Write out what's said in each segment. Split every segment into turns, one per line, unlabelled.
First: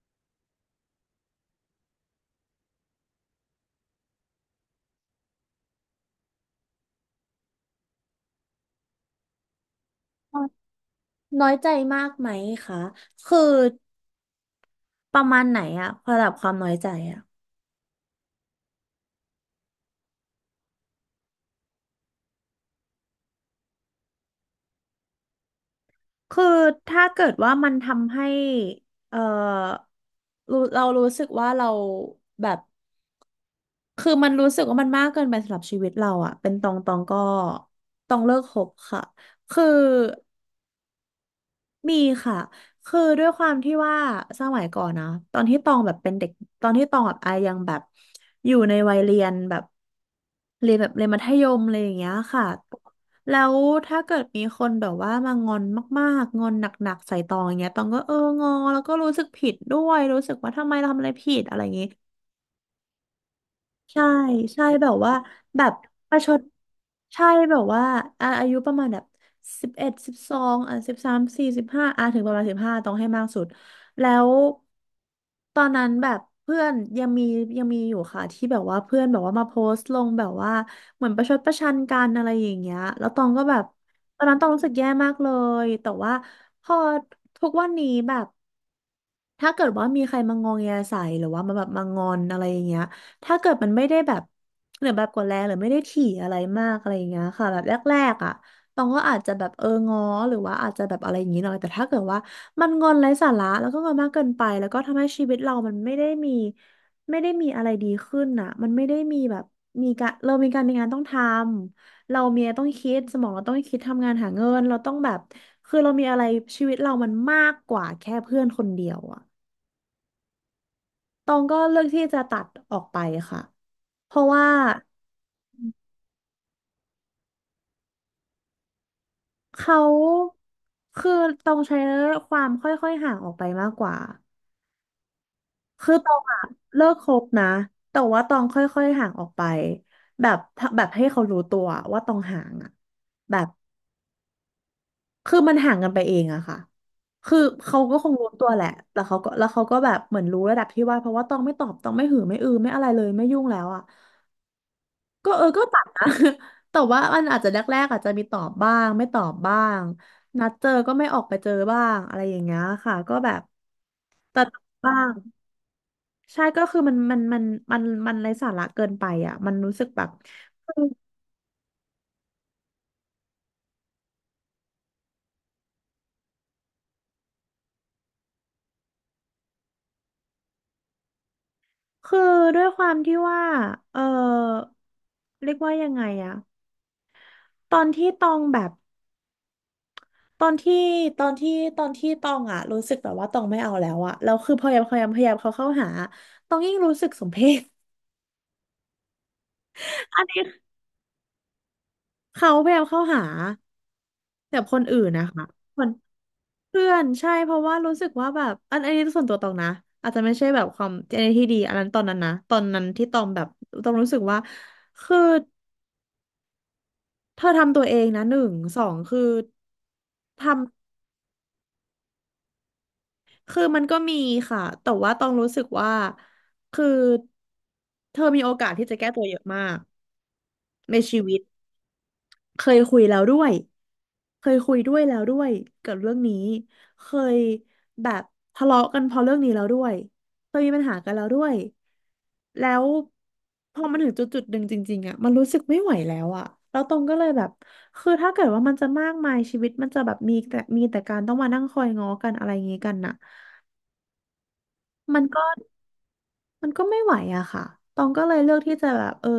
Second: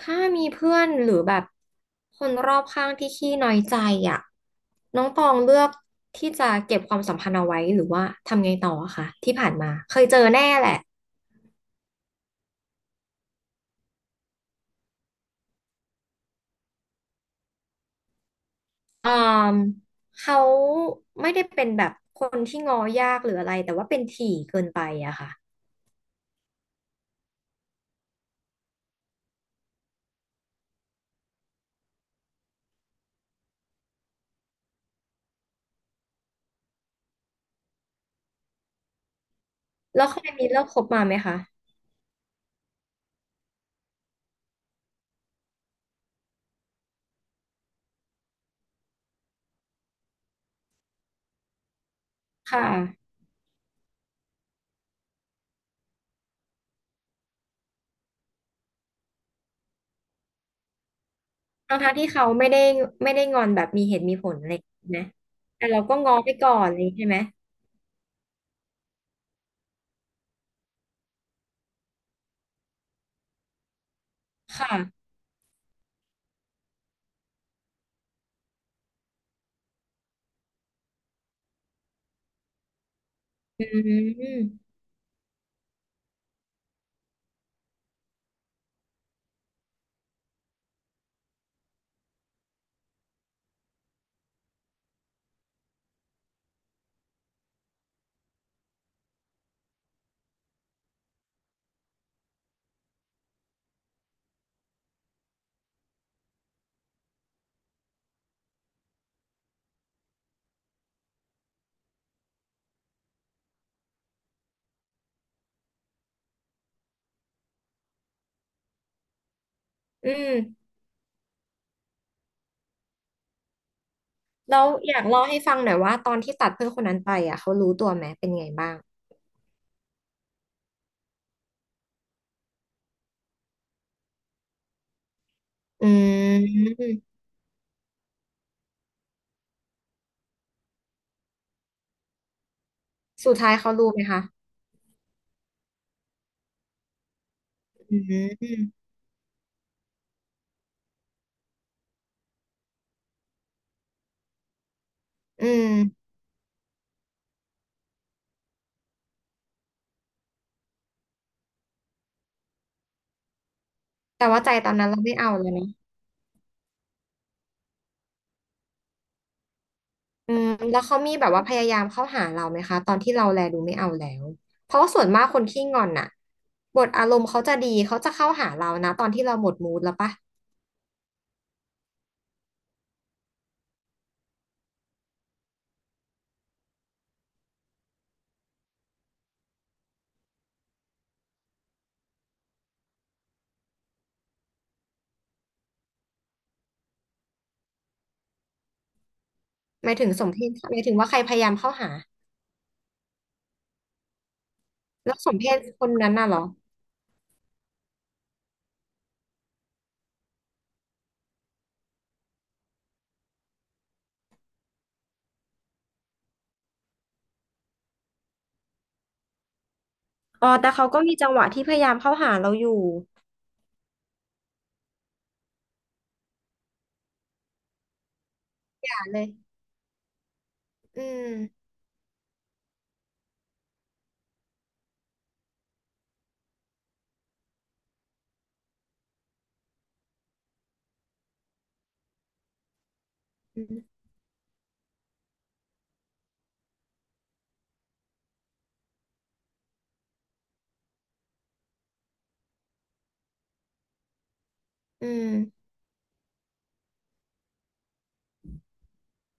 ถ้ามีเพื่อนหรือแบบคนรอบข้างที่ขี้น้อยใจอ่ะน้องตองเลือกที่จะเก็บความสัมพันธ์เอาไว้หรือว่าทำไงต่ออะคะที่ผ่านมาเคยเจอแน่แหละ
น้อยใจมากไหมคะ คือประมาณไหนอะระดับความน้อยใจอะ
อืมเขาไม่ได้เป็นแบบคนที่ง้อยากหรืออะไรแต่ว่าเป็นถี่เกินไปอะค่ะ
คือถ้าเกิดว่ามันทำให้ เอ่อรู้เรารู้สึกว่าเราแบบ คือมันรู้สึกว่ามันมากเกินไปสำหรับชีวิตเราอะเป็นตองตองก็ตองเลิกคบค่ะ คือ
แล้วเคยมีเลิกคบมาไหมคะ
มีค่ะคือด้วยความที่ว่าสมัยก่อนนะตอนที่ตองแบบเป็นเด็กตอนที่ตองแบบอายังแบบอยู่ในวัยเรียนแบบเรียนมัธยมอะไรอย่างเงี้ยค่ะ
ค่ะ
แล้วถ้าเกิดมีคนแบบว่ามางอนมากๆงอนหนักๆใส่ตองอย่างเงี้ยตองก็เอองอแล้วก็รู้สึกผิดด้วยรู้สึกว่าทำไมเราทำอะไรผิดอะไรอย่าง
ทั้ง
งี้
ทที่เขาไม่ได้งอนแบบมีเห
ใช่
ตุมีผลอะไร
ใช่แบบ
นะ
ว่าแบ
แต่
บ
เราก็
ป
ง้อ
ระช
ไป
ด
ก่อนเลยใช่ไหม
ใช่แบบว่าอ่อายุประมาณแบบ1112อ่ะ134สิบห้าอ่ะถึงประมาณสิบห้าต้องให้มากสุดแล้ว
ค่ะ
ตอนนั้นแบบเพื่อนยังมียังมีอยู่ค่ะที่แบบว่าเพื่อนแบบว่ามาโพสต์ลงแบบว่าเหมือนประชดประชันกันอะไรอย่างเงี้ยแล้วตองก็แบ
อื
บตอนนั้นต้องรู้
ม
สึกแย่มากเลยแต่ว่าพอทุกวันนี้แบบ ถ้าเกิดว่ามีใครมางองแงใส่หรือว่ามาแบบมางอนอะไรอย่างเงี้ยถ้าเกิดมันไม่ได้แบบหรือแบบกดแรงหรือไม่ได้ถี่อะไรมากอะไรอย่างเงี้ยค่ะแบบแรกๆอ่ะตองก็อาจจะแบบเออง้อหรือว่าอาจจะแบบอะไรอย่างงี้หน่อยแต่ถ้าเกิดว่ามันงอนไร้สาระแล้วก็งอนมากเกินไปแล้วก็ทำให้ชีวิตเรามันไม่ได้มีอะไรดีขึ้นอ่ะมันไม่ได้มีแบบมีการเรามีการมีงานต้องทำเรามีอะไรต้องคิดสมองเราต้องคิดทำงานหาเงินเราต้องแบบคือเรามีอะไรชีวิตเรามันมากกว่าแค่เพื่อนคนเดียวอ่ะ
อืม
ตองก็เลือกที่จะตัดออกไปค่ะ เพราะว่า
แล้วอยากเล่าให้ฟังหน่อยว่าตอนที่ตัดเพื่อนคนนั้นไปอ่ะเขารู้ตัวไหมเป็นไงบ้าง
เขาคือตองใช้ความค่อยๆห่างออกไปมากกว่า
อื
คือตองอะเลิกค
ม
บนะ แต่ว่าตองค่อยๆห่างออกไปแบบให้เขารู้ตัวว่าตองห่างอะ
สุ
แบ
ด
บ
ท้ายเขารู้ไหมคะ
คือมันห่างกันไปเองอะค่ะ คือเขาก็
อื
คงรู้ตัวแห
ม
ละแต่เขาก็แล้วเขาก็แบบเหมือนรู้ระดับที่ว่าเพราะว่าตองไม่ตอบตองไม่หือไม่อือไม่อะไรเลยไม่ยุ่งแล้วอะ ก็เอ
อื
อก็ตัดนะ
ม
แต่ว่ามันอาจจะแรกๆอาจจะมีตอบบ้างไม่ตอบบ้างนัดเจอก็ไม่ออกไปเจอบ้างอะไรอย่างเงี้ยค่ะก็แบบ
แต่ว่า
ตัด
ใจ
บ
ตอนนั้น
บ้า
เรา
ง
ไม่เอาแล้วนะ
ใช่ก็คือมันมันไร้สาระเกินไปอ่ะมันรู้สึกแบบ
อืม
คื
แล้
อ
วเขามีแบบว่าพยายามเข้าหาเราไหมคะตอนที่เราแลดูไม่เอาแล้วเพราะว่าส่วนมากคนขี้งอนน่ะบทอารมณ์เขาจะดีเขาจะเข้าหาเรานะตอนที่เราหมดมูดแล้วปะ
คือด้วยความที่ว่าเออเรียกว่ายังไงอะตอนที่ตองแบบตอนที่ตอนที่ตอนที่ตองอะรู้สึกแบบว่าตองไม่เอาแล้วอะแล้วคือพยายามเขาเข้าหาตองยิ่งรู้สึกสมเพช
หมายถึง
อั
ส
น
มเพ
นี้
ศหมายถึงว่าใครพยายามเข้าหา
เขาพยายามเข้าหาแต่คนอื่น
แล้ว
นะ
สม
คะ
เพศ
ค
ค
น
นนั้นน่ะเหรอ
เพื่อนใช่เพราะว่ารู้สึกว่าแบบอันนี้ส่วนตัวตองนะอาจจะไม่ใช่แบบความอันนี้ที่ดีอันนั้นตอนนั้นนะตอนนั้นที่ตองแบบตองรู้สึกว่าคือเธอทำตัวเองนะหนึ่งสองคือ
อ๋อ
ทำ
แต่เขาก็มีจังหวะที่พยายามเข้าหาเราอยู่
คือมันก็มีค่ะแต่ว่าตองรู้สึกว่าคือเธอมีโอกาส
อ
ที่จะ
ย่า
แก้
เล
ตัว
ย
เยอะมากใน
อื
ชี
ม
วิตเคยคุยแล้วด้วย เคยคุยด้วยแล้วด้วยเกกับเรื่องนี้เคยแบบทะเลาะกันเพราะเรื่องนี้แล้วด้วยเคยมีปัญหากันแล้วด้วยแล้ว
อื
พอ
ม
มันถึงจุดจุดหนึ่งจริงๆอะมันรู้สึกไม่ไหวแล้วอะแล้วตรงก็เลยแบบคือถ้าเกิดว่ามันจะมากมายชีวิตมันจะแบบมีแต่การต้องมานั่งคอยง้อกันอะไรอย่างงี้กันน่ะ
อื
มันก็
ม
มันก็ไม่ไหวอะค่ะตองก็เลยเลือกที่จะแบบเออ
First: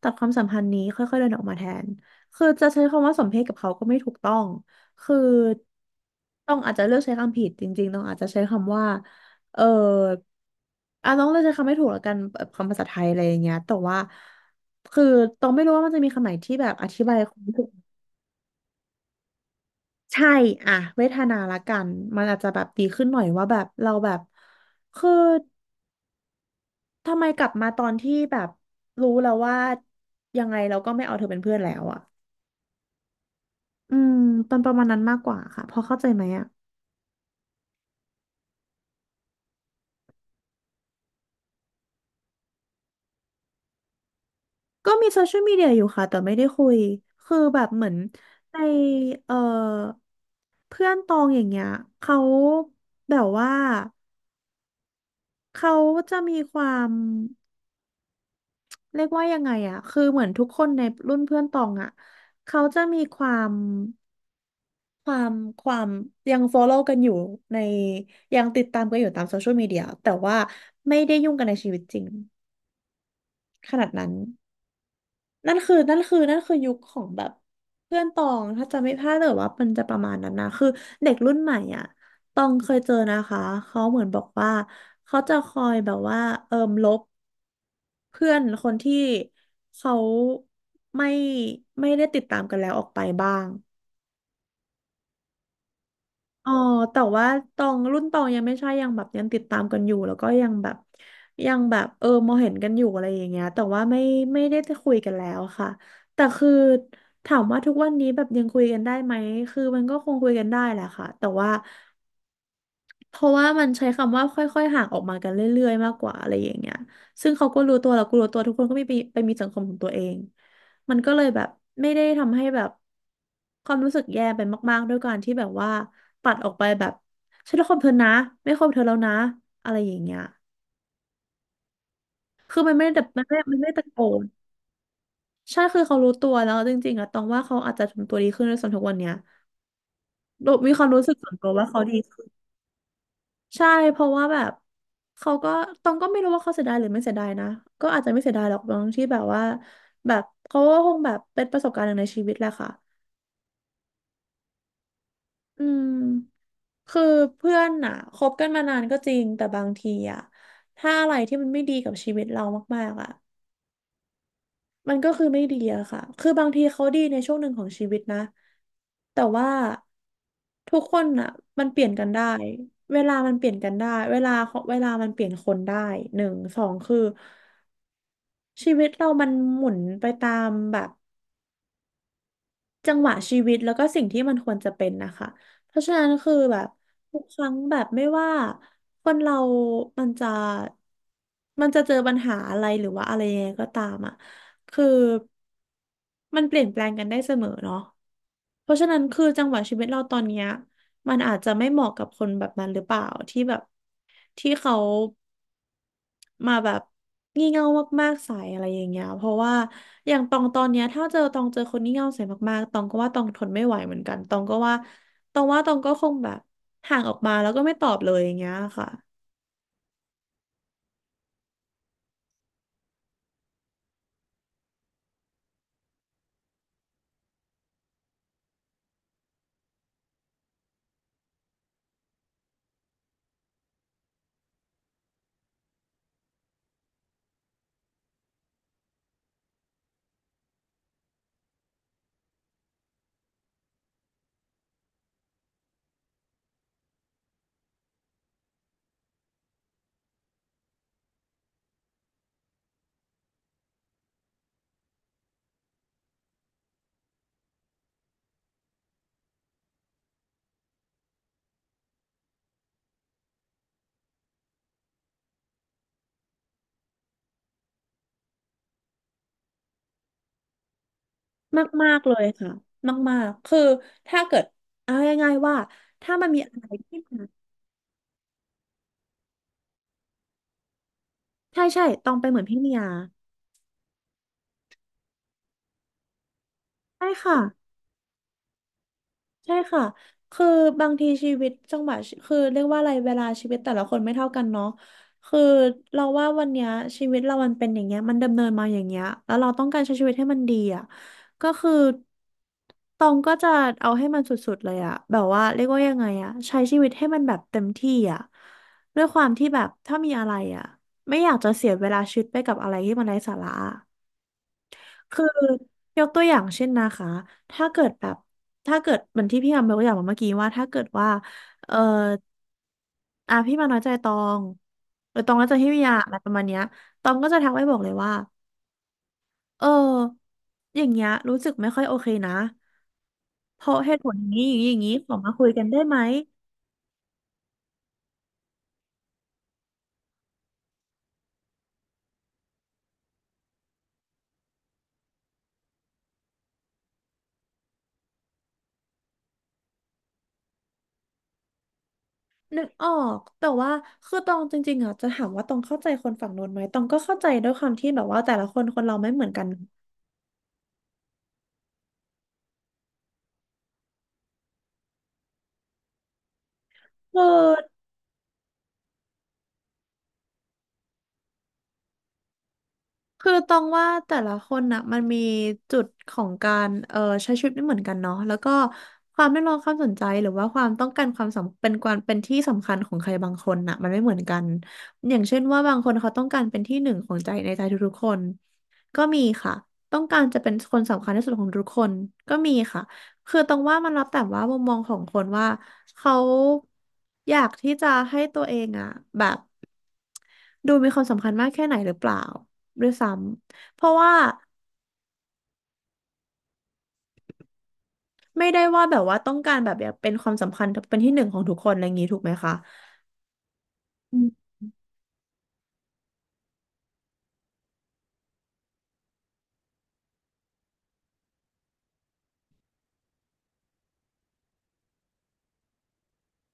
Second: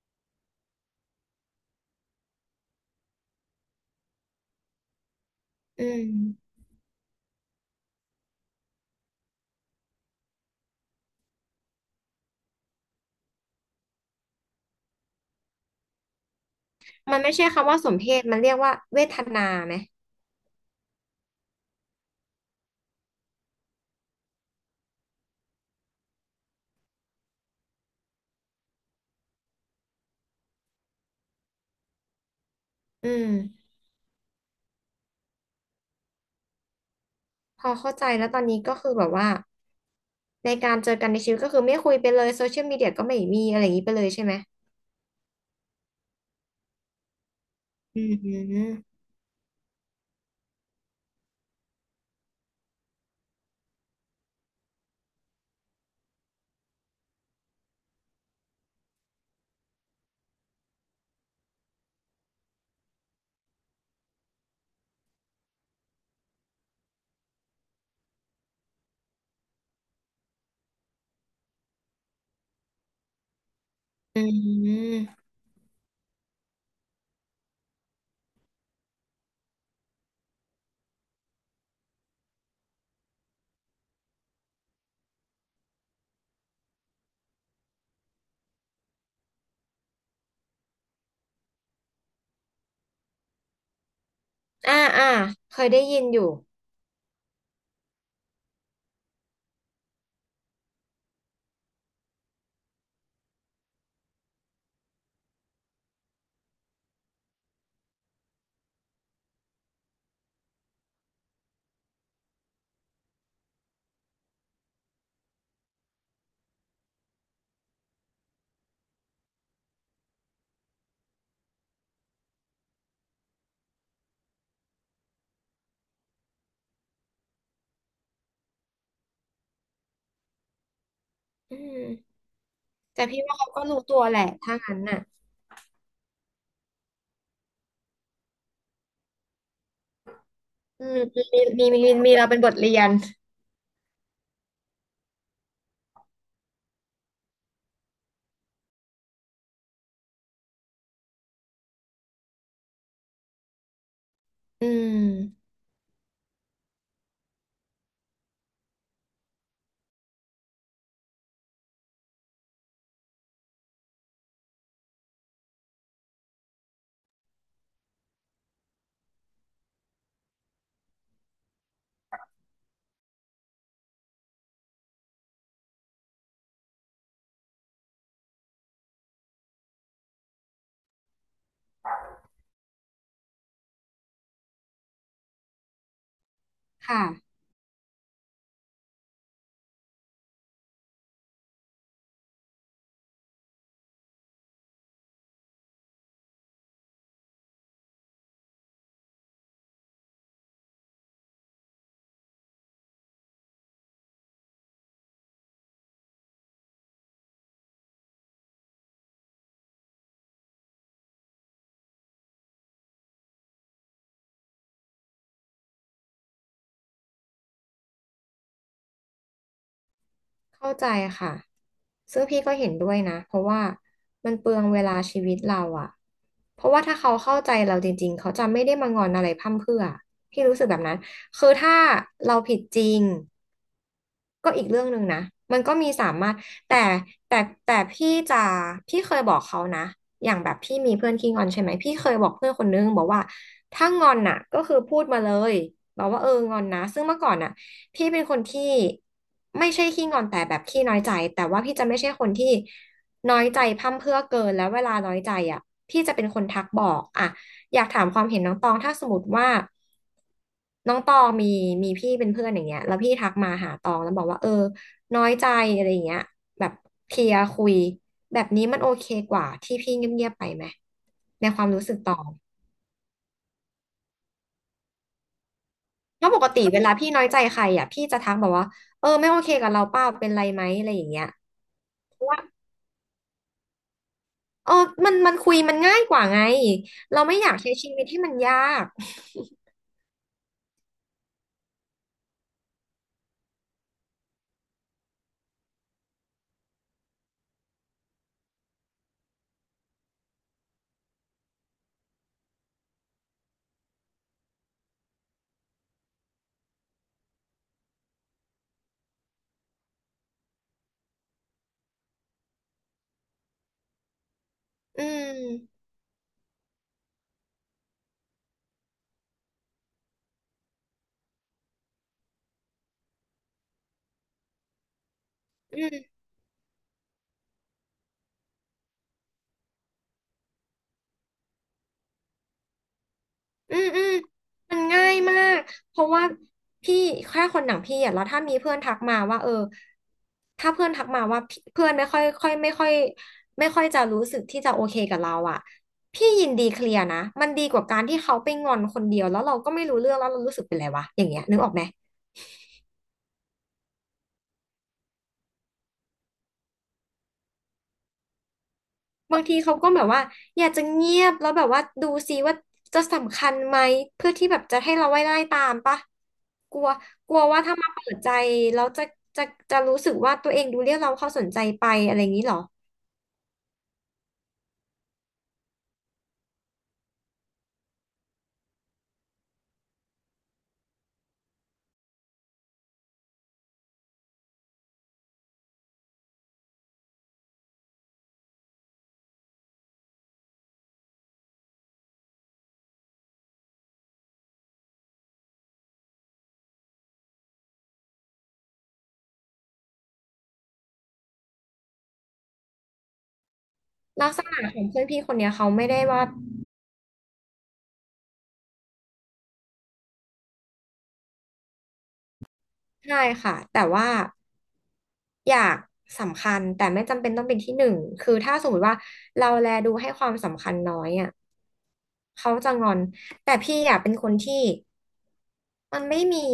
ตัดความสัมพันธ์นี้ค่อยๆเดินออกมาแทนคือจะใช้คำว่าสมเพศกับเขาก็ไม่ถูกต้อง คือ
อื
ต้
ม
องอาจจะเลือกใช้คำผิดจริงๆต้องอาจจะใช้คำว่าเอออ่ะต้องเลือกใช้คำไม่ถูกแล้วกันแบบคำภาษาไทยอะไรอย่างเงี้ยแต่ว่าคือต้องไม่รู้ว่ามันจะมีคำไหนที่แบบอธิบา
มั
ย
นไม่
ความ
ใช่
รู้สึก
คำว่าสมเพศ มันเรียกว่าเวทนาไหม
ใช่อะเวทนาละกันมันอาจจะแบบดีขึ้นหน่อยว่าแบบเราแบบคือ ทำไมกลับมาตอนที่แบบรู้แล้วว่ายังไงเราก็ไม่เอาเธอเป็นเพื่อนแล้วอ่ะ
อืม
อืมเป็นประมาณนั้นมากกว่าค่ะพอเข้าใจไหมอ่ะ
พอเข้าใจแล้วตอนนี้ก็คือแบบว่าในการเจอกันในชีวิตก็คือไม่คุยไปเลยโซเชียลมีเดียก็ไม่มีอะไรอย่างนี้ไปเลยใช่ไหม
ก็มีโซเชียลมีเดียอยู่ค่ะแต่ไม่ได้คุยคือแบบเหมือน
อื
ใน
ม
เอ่อเพื่อนตองอย่างเงี้ยเขาแบบว่าเขาจะมีความเรียกว่ายังไงอ่ะคือเหมือนทุกคนในรุ่นเพื่อนตองอ่ะเขาจะมีความ ความความยัง follow กันอยู่ในยังติดตามกันอยู่ตามโซเชียลมีเดียแต่ว่าไม่ได้ยุ่งกันในชีวิตจริงขนาดนั้น
อืม
นั่นคือยุคของแบบเพื่อนตองถ้าจะไม่พลาดแต่ว่ามันจะประมาณนั้นนะคือเด็กรุ่นใหม่อ่ะตองเคยเจอนะคะเขาเหมือนบอกว่าเขาจะคอยแบบว่าเอิมลบเพื่อนคนที่เขาไม่ไม่ได้ติดตามกันแล้วออกไปบ้าง
อ่าอ่าเคยได้ยินอยู่
อ๋อแต่ว่าตองรุ่นตองยังไม่ใช่ยังแบบยังติดตามกันอยู่แล้วก็ยังแบบยังแบบเออมองเห็นกันอยู่อะไรอย่างเงี้ยแต่ว่าไม่ได้จะคุยกันแล้วค่ะแต่คือถามว่าทุกวันนี้แบบยังคุยกันได้ไหมคือมันก็คงคุยกันได้แหละค่ะแต่ว่า เพราะว่ามันใช้คำว่าค่อยๆห่างออกมากันเรื่อยๆมากกว่าอะไรอย่างเงี้ยซึ่งเขาก็รู้ตัวเราก็รู้ตัวทุกคนก็มีไปมีสังคมของตัวเองมันก็เลยแบบไม่ได้ทำให้แบบความรู้สึกแย่ไปมากๆด้วยการที่แบบว่าปัดออกไปแบบฉันรักความเธอนะไม่คบเธอแล้วนะอะไรอย่างเงี้ย
อืม
คือมันไม่ได้แบ
แต่
บ
พี่
มันไม่
ว่าเขา
มัน
ก็
ไม่ได้
รู้
ตะ
ตั
โก
วแห
น
ละ ถ้างั้นน่ะ
ใช่คือเขารู้ตัวแล้วจริงๆอะตองว่าเขาอาจจะทำตัวดีขึ้นในส่วนทุกวันเนี้ยโดยมีค
อื
วาม
ม
รู้สึก
มี
ส่วนตัว
มี
ว่าเขา
มี
ดี
มีเราเป็นบทเรียน
ใช่เพราะว่าแบบเขาก็ตองก็ไม่รู้ว่าเขาเสียดายหรือไม่เสียดายนะก็อาจจะไม่เสียดายหรอกตางที่แบบว่าแบบเขาก็คงแบบเป็นประสบการณ์หนึ่งในชีวิตแหละค่ะ
อืม
อืมคือเพื่อนอ่ะคบกันมานานก็จริงแต่บางทีอ่ะถ้าอะไรที่มันไม่ดีกับชีวิตเรามากๆอ่ะ มันก็คือไม่ดีอะค่ะ คือบางทีเขาดีในช่วงหนึ่งของชีวิตนะ แต่ว่าทุกคนอะมันเปลี่ยนกันได้ เวลามันเปลี่ยนกันได้ เวลามันเปลี่ยนคนได้ หนึ่ง สองคือชีวิตเรามันหมุนไปตามแบบ จังหวะชีวิตแล้วก็สิ่งที่มันควรจะเป็นนะคะเพราะฉะนั้นคือแบบ
ค่ะ
ทุกครั้งแบบไม่ว่าคนเรามันจะมันจะเจอปัญหาอะไรหรือว่าอะไรยังไงก็ตามอ่ะคือมันเปลี่ยนแปลงกันได้เสมอเนาะเพราะฉะนั้นคือจังหวะชีวิตเราตอนเนี้ยมันอาจจะไม่เหมาะกับคนแบบนั้นหรือเปล่าที่แบบที่เขา มาแบบงี่เง่ามากๆใส่อะไรอย่างเงี้ยเพราะว่าอย่างตองตอนเนี้ยถ้าเจอตองเจอคนงี่เง่าใส่มากๆตองก็ว่าตองทนไม่ไหวเหมือนกันตองก็ว่าตองว่าตองก็คงแบบห่างออกมาแล้วก็ไม่ตอบเลยอย่างเงี้ยค่ะ
เข้าใจค่ะซึ่งพี่ก็เห็นด้วยนะ เพราะว่ามันเปลืองเวลาชีวิตเราอะเพราะว่าถ้าเขาเข้าใจเราจริงๆ เขาจะไม่ได้มางอนอะไรพร่ำเพรื่อพี่รู้สึกแบบนั้น คือถ้าเราผิดจริง ก็อีกเรื่องหนึ่งนะ มันก็มีสามารถ แต่แต่แต่พี่จะพี่เคยบอกเขานะ อย่างแบบพี่มีเพื่อนขี้งอนใช่ไหมพี่เคยบอกเพื่อนคนนึงบอกว่าถ้างอนน่ะก็คือพูดมาเลยบอกว่าเอองอนนะซึ่งเมื่อก่อนน่ะพี่เป็นคนที่ไม่ใช่ขี้งอนแต่แบบขี้น้อยใจแต่ว่าพี่จะไม่ใช่คนที่น้อยใจพร่ำเพรื่อเกินแล้วเวลาน้อยใจอ่ะพี่จะเป็นคนทักบอกอ่ะ อยากถามความเห็นน้องตองถ้าสมมติว่าน้องตองมีพี่เป็นเพื่อนอย่างเงี้ยแล้วพี่ทักมาหาตองแล้วบอกว่าเออน้อยใจอะไรอย่างเงี้ยแบบเคลียร์คุยแบบนี้มันโอเคกว่าที่พี่เงียบๆไปไหมในความรู้
มา
สึก
กๆ
ต
เล
อ
ย
ง
ค่ะมากๆคือถ้าเกิดเอาง่ายๆว่าถ้า
เพ
มัน
ราะป
มี
ก
อะ
ติ
ไร
เวลา
ที่
พี่
มัน
น้อยใจใครอ่ะพี่จะทักแบอกว่าเออไม่โอเคกับเราเปล่าเป็นไรไหมอะไรอย่างเงี้ย
ใช่ใช่ตอ
เพ
งไป
ราะ
นเห
ว่า
มือนพี่เมีย
เออมันคุยมันง่ายกว่าไง
ใช่
เรา
ค่ะ
ไม่อยากใช้ชีวิตที่มันยาก
ใช่ค่ะ คือบางทีชีวิตจังหวะชีคือเรียกว่าอะไรเวลาชีวิตแต่ละคนไม่เท่ากันเนาะคือเราว่าวันเนี้ยชีวิตเรามันเป็นอย่างเงี้ยมันดำเนินมาอย่างเงี้ยแล้วเราต้องการใช้ชีวิตให้มันดีอ่ะก็คือตองก็จะเอาให้มันสุดๆเลยอ่ะ แบบว่าเรียกว่ายังไงอ่ะใช้ชีวิตให้มันแบบเต็มที่อ่ะด้วยความที่แบบถ้ามีอะไรอ่ะไม่อยากจะเสียเวลาชีวิตไปกับอะไรที่มันไร้สาระ
อื
คือ
ม
ยกตัวอย่างเช่นนะคะถ้าเกิดแบบถ้าเกิดเหมือนที่พี่อายกตัวอย่างมาเมื่อกี้ว่าถ้าเกิดว่าเอออ่ะพี่มาน้อยใจตองหรือตองน้อยใจพี่วิยาอะไรประมาณเนี้ยตองก็จะทักไปบอกเลยว่าเอออย่างเงี้ยรู้สึกไม่ค่อยโอเคนะเพ
อื
ราะ
ม
เหตุ
อื
ผ
ม
ลอย่างนี้อย่างนี้อ
มั
ย่าง
น
นี้
ง่า
ขอ
ย
มา
มา
คุย
ก
กันได้ไห
เพ
ม
ราะว่าพี่แค่คนหนังพี่อ่ะแล้วถ้ามีเพื่อนทักมาว่าเออถ้าเพื่อนทักมาว่าพี่เพื่อนไม่ค่อยค่อยไม่ค่อยไม่ค่อยจะรู้สึกที่จะโอเคกับเราอ่ะพี่ยินดีเคลียร์นะมันดีกว่าการที่เขาไปงอนคนเดียวแล้วเราก็ไม่รู้เรื่องแล้วเรารู้สึกเป็นไรวะอย่างเงี้ยนึกออกไหม
นึกออกแต่ว่าคือตองจริงๆอ่ะจะถามว่าตองเข้าใจคนฝั่งโน้นไหมตองก็เข้าใจด้วยความที่แบบว่าแต่ละคนคนเราไม่เหมือน
บา
กั
ง
น
ทีเขาก็แบบว่าอยากจะเงียบแล้วแบบว่าดูซิว่าจะสำคัญไหมเพื่อที่แบบจะให้เราไว้ไล่ตามปะกลัว
เออ
กลัวว่าถ้ามาเปิดใจแล้วจะจะรู้สึกว่าตัวเองดูเรียกเราเข้าสนใจไปอะไรอย่างนี้เหรอ
คือตองว่าแต่ละคนน่ะมันมีจุดของการใช้ชีวิตไม่เหมือนกันเนาะแล้วก็ความเรียกร้องความสนใจหรือว่าความต้องการความสำเป็นความเป็นที่สำคัญของใครบางคนน่ะมันไม่เหมือนกันอย่างเช่นว่าบางคนเขาต้องการเป็นที่หนึ่งของใจในใจทุกๆคนก็มีค่ะต้องการจะเป็นคนสำคัญที่สุดของทุกคนก็มีค่ะคือตรงว่ามันแล้วแต่ว่ามุมมองของคนว่าเขาอยากที่จะให้ตัวเองอ่ะแบบดูมีความสำคัญมากแค่ไหนหรือเปล่า ด้วยซ้ำเพราะว่า
ลักษณะของเพื่อนพี่คนเนี้ยเขาไม่ได้ว่า
ไม่ได้ว่าแบบว่าต้องการแบบอยากเป็นความสำคัญเป็นที่หนึ่งของทุกคนอะไรอย่างนี้ถูกไหมคะ
ใช่ค่ะแต่ว่า
อืม
อยากสำคัญแต่ไม่จำเป็นต้องเป็นที่หนึ่งคือถ้าสมมติว่าเราแลดูให้ความสำคัญน้อยอ่ะเขาจะงอนแต่พี่อ่ะเป็นคนที่มันไม่มี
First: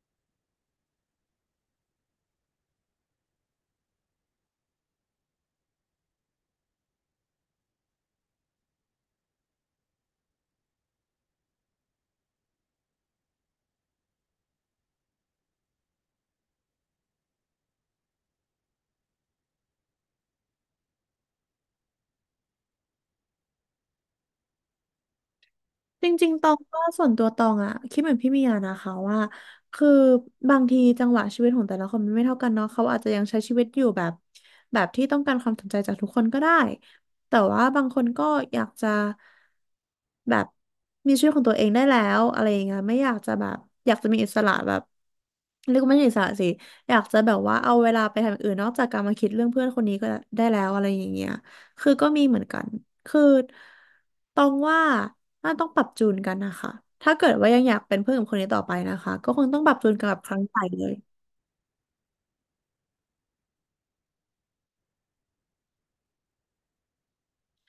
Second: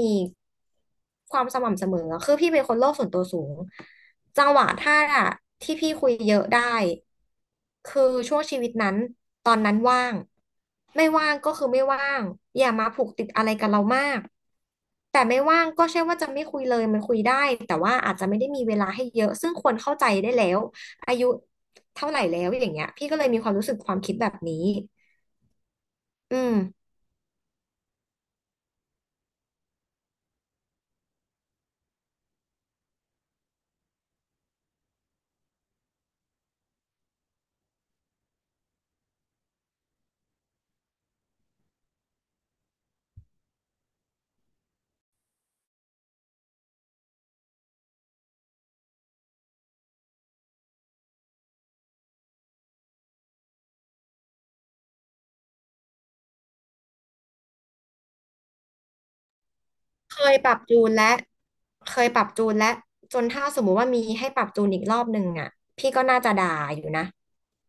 ความสม่ำเสมออะคือพี่เป็นคนโลกส่วนตัวสูงจังหวะถ้าที่พี่คุยเยอะได้ คือช่วงชีวิตนั้นตอนนั้นว่างไม่ว่างก็คือไม่ว่างอย่ามาผูกติดอะไรกับเรามากแต่ไม่ว่างก็ใช่ว่าจะไม่คุยเลยมันคุยได้แต่ว่าอาจจะไม่ได้มีเวลาให้เยอะซึ่งควรเข้าใจได้แล้วอายุเท่าไหร่แล้วอย่างเงี้ยพี่ก็เลยมีความรู้สึกความคิดแบบนี้
จริง
อื
ๆตอ
ม
งก็ส่วนตัวตองอะคิดเหมือนพี่เมียนะคะว่าคือบางทีจังหวะชีวิตของแต่ละคนมันไม่เท่ากันเนาะเขาอาจจะยังใช้ชีวิตอยู่แบบที่ต้องการความสนใจจากทุกคนก็ได้แต่ว่าบางคนก็อยากจะ แบบมีชีวิตของตัวเองได้แล้วอะไรอย่างเงี้ยไม่อยากจะแบบอยากจะมีอิสระแบบเรียกว่าไม่ใช่อิสระสิอยากจะแบบว่าเอาเวลาไปทำอย่างอื่นนอกจากการมาคิดเรื่องเพื่อนคนนี้ก็ได้แล้วอะไรอย่างเงี้ยคือก็มีเหมือนกันคือตองว่าน่าต้องปรับจูนกันนะคะถ้าเกิดว่ายังอยากเป็นเพื่อนกับคนนี้ต่อไปนะคะก็คงต้องปรับจูนกัน
เค
แบบค
ย
รั้ง
ปรั
ให
บ
ม่
จู
เล
น
ย
และเคยปรับจูนและจนถ้าสมมุติว่ามีให้ปรับจูนอีกรอบหนึ่งอ่ะพี่ก็น่าจะด่าอยู่นะ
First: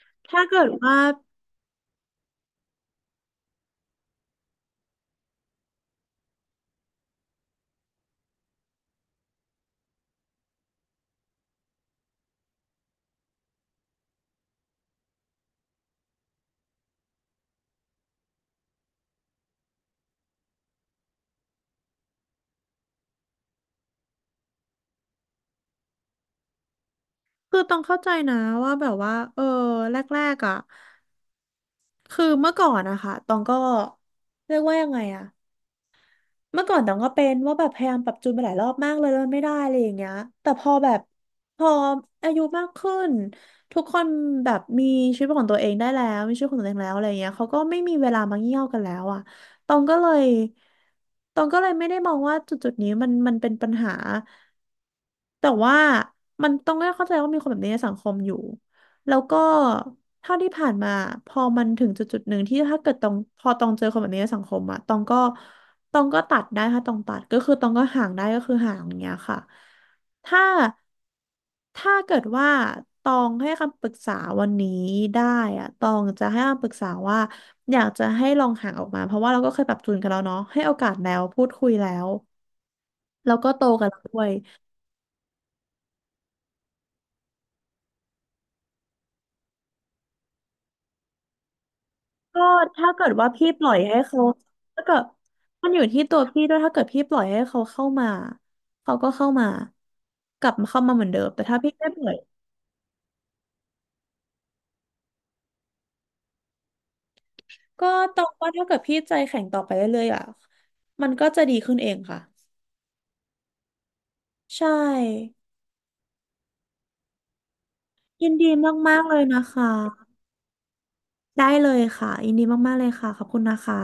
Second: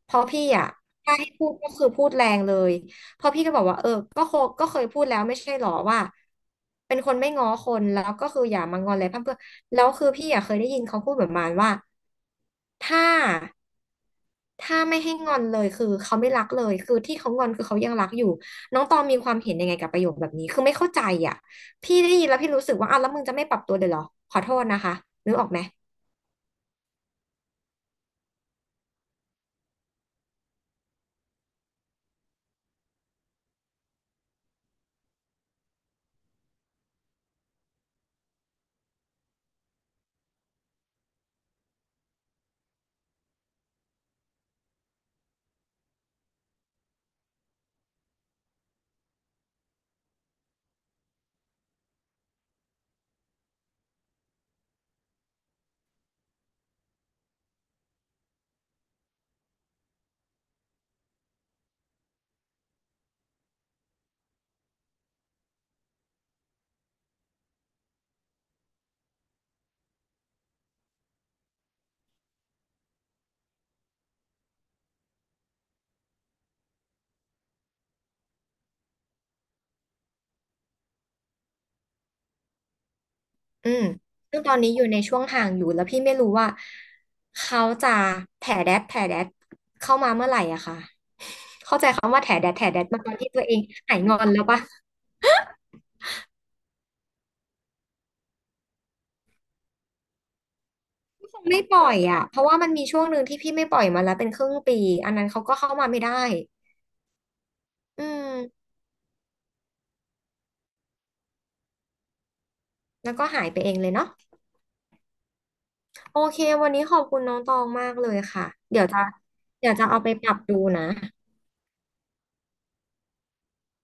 เพราะ
ถ้า
พี่
เกิ
อ่ะ
ดว่า
ถ้าให้พูดก็คือพูดแรงเลยเพราะพี่ก็บอกว่าเออก็โคก็เคยพูดแล้วไม่ใช่หรอว่าเป็นคนไม่ง้อคนแล้วก็คืออย่ามางอนเลยเพร่ำเพื่อแล้วคือพี่อ่ะเคยได้ยินเขาพูดแบบประมาณว่าถ้า ถ้าไม่ให้งอนเลยคือเขาไม่รักเลยคือที่เขางอนคือเขายังรักอยู่น้องตองมีความเห็นยังไงกับประโยคแบบนี้คือไม่เข้าใจอ่ะพี่ได้ยินแล้วพี่รู้สึกว่าอ้าวแล้วมึงจะไม่ปรับตัวเลยเหรอขอโทษนะคะนึกออกไหม
คือต้องเข้าใจนะว่าแบบว่าเออแรกๆอ่ะคือเมื่อก่อนนะคะตองก็เรียกว่ายังไงอะ เมื่อก่อนต้องก็เป็นว่าแบบพยายามปรับจูนไปหลายรอบมากเลยแล้วมันไม่ได้อะไรอย่างเงี้ยแต่พอแบบพออายุมากขึ้นทุกคนแบบมีชีวิตของตัวเองได้แล้วมีชีวิตของตัวเองแล้วอะไรอย่างเงี้ยเขาก็ไม่มีเวลามาเงี่ยวกันแล้วอ่ะตองก็เลยตองก็เลยไม่ได้มองว่าจุดจุดนี้มันเป็นปัญหาแต่ว่ามันต้องก็เข้าใจว่ามีคนแบบนี้ในสังคมอยู่แล้วก็เท่าที่ผ่านมาพอมันถึงจุดจุดหนึ่งที่ถ้าเกิดตองพอตองเจอคนแบบนี้ในสังคมอะตองก็ ตองก็ตัดได้ค่ะตองตัดก็คือตองก็ห่างได้ก็คือห่างอย่างเงี้ยค่ะถ้าเกิดว่าตองให้คำปรึกษาวันนี้ได้อะตองจะให้คำปรึกษาว่าอยากจะให้ลองห่างออกมาเพราะว่าเราก็เคยปรับจูนกันแล้วเนาะให้โอกาสแล้วพูดคุยแล้วแล้วก็โต
อืม
กันแล้วด้วย
ซึ่งตอนนี้อยู่ในช่วงห่างอยู่แล้วพี่ไม่รู้ว่าเขาจะแถแดดเข้ามาเมื่อไหร่อะค่ะเข้าใจคำว่าแถ
ก็
แดดแถแดด
ถ้า
มา
เกิ
ต
ด
อน
ว่า
ที่ตัว
พี่
เอง
ปล่อย
หา
ให้
ยงอ
เขา
นแล้วปะ
ถ้าเกิดมันอยู่ที่ตัวพี่ด้วยถ้าเกิดพี่ปล่อยให้เขาเข้ามาเขาก็เข้ามากลับมาเข้ามาเหมือนเดิม
ค
แต่
ง
ถ้า
ไม่
พี่
ปล่
ไม่
อย
ปล่อย
อ่ะเพราะว่ามันมีช่วงหนึ่งที่พี่ไม่ปล่อยมาแล้วเป็นครึ่งปีอันนั้นเขาก็เข้ามาไม่ได้
ก็
อื
ตองว่าถ้า
ม
เกิดพี่ใจแข็งต่อไปเรื่อยๆอ่ะมันก็จะดีขึ้นเองค่ะ
แล้วก็หายไปเองเลยเนาะ
ใช่
โอเค วันนี้ขอบคุณน้องตองมากเลย
ยิน
ค่ะ
ดี
เดี๋ยว
มา
จะ
กๆเลยนะค
เดี๋ยวจะเอา
ะ
ไปปรับดูนะ
ได้เลยค่ะยินดีมากๆเลยค่ะขอบคุณนะคะ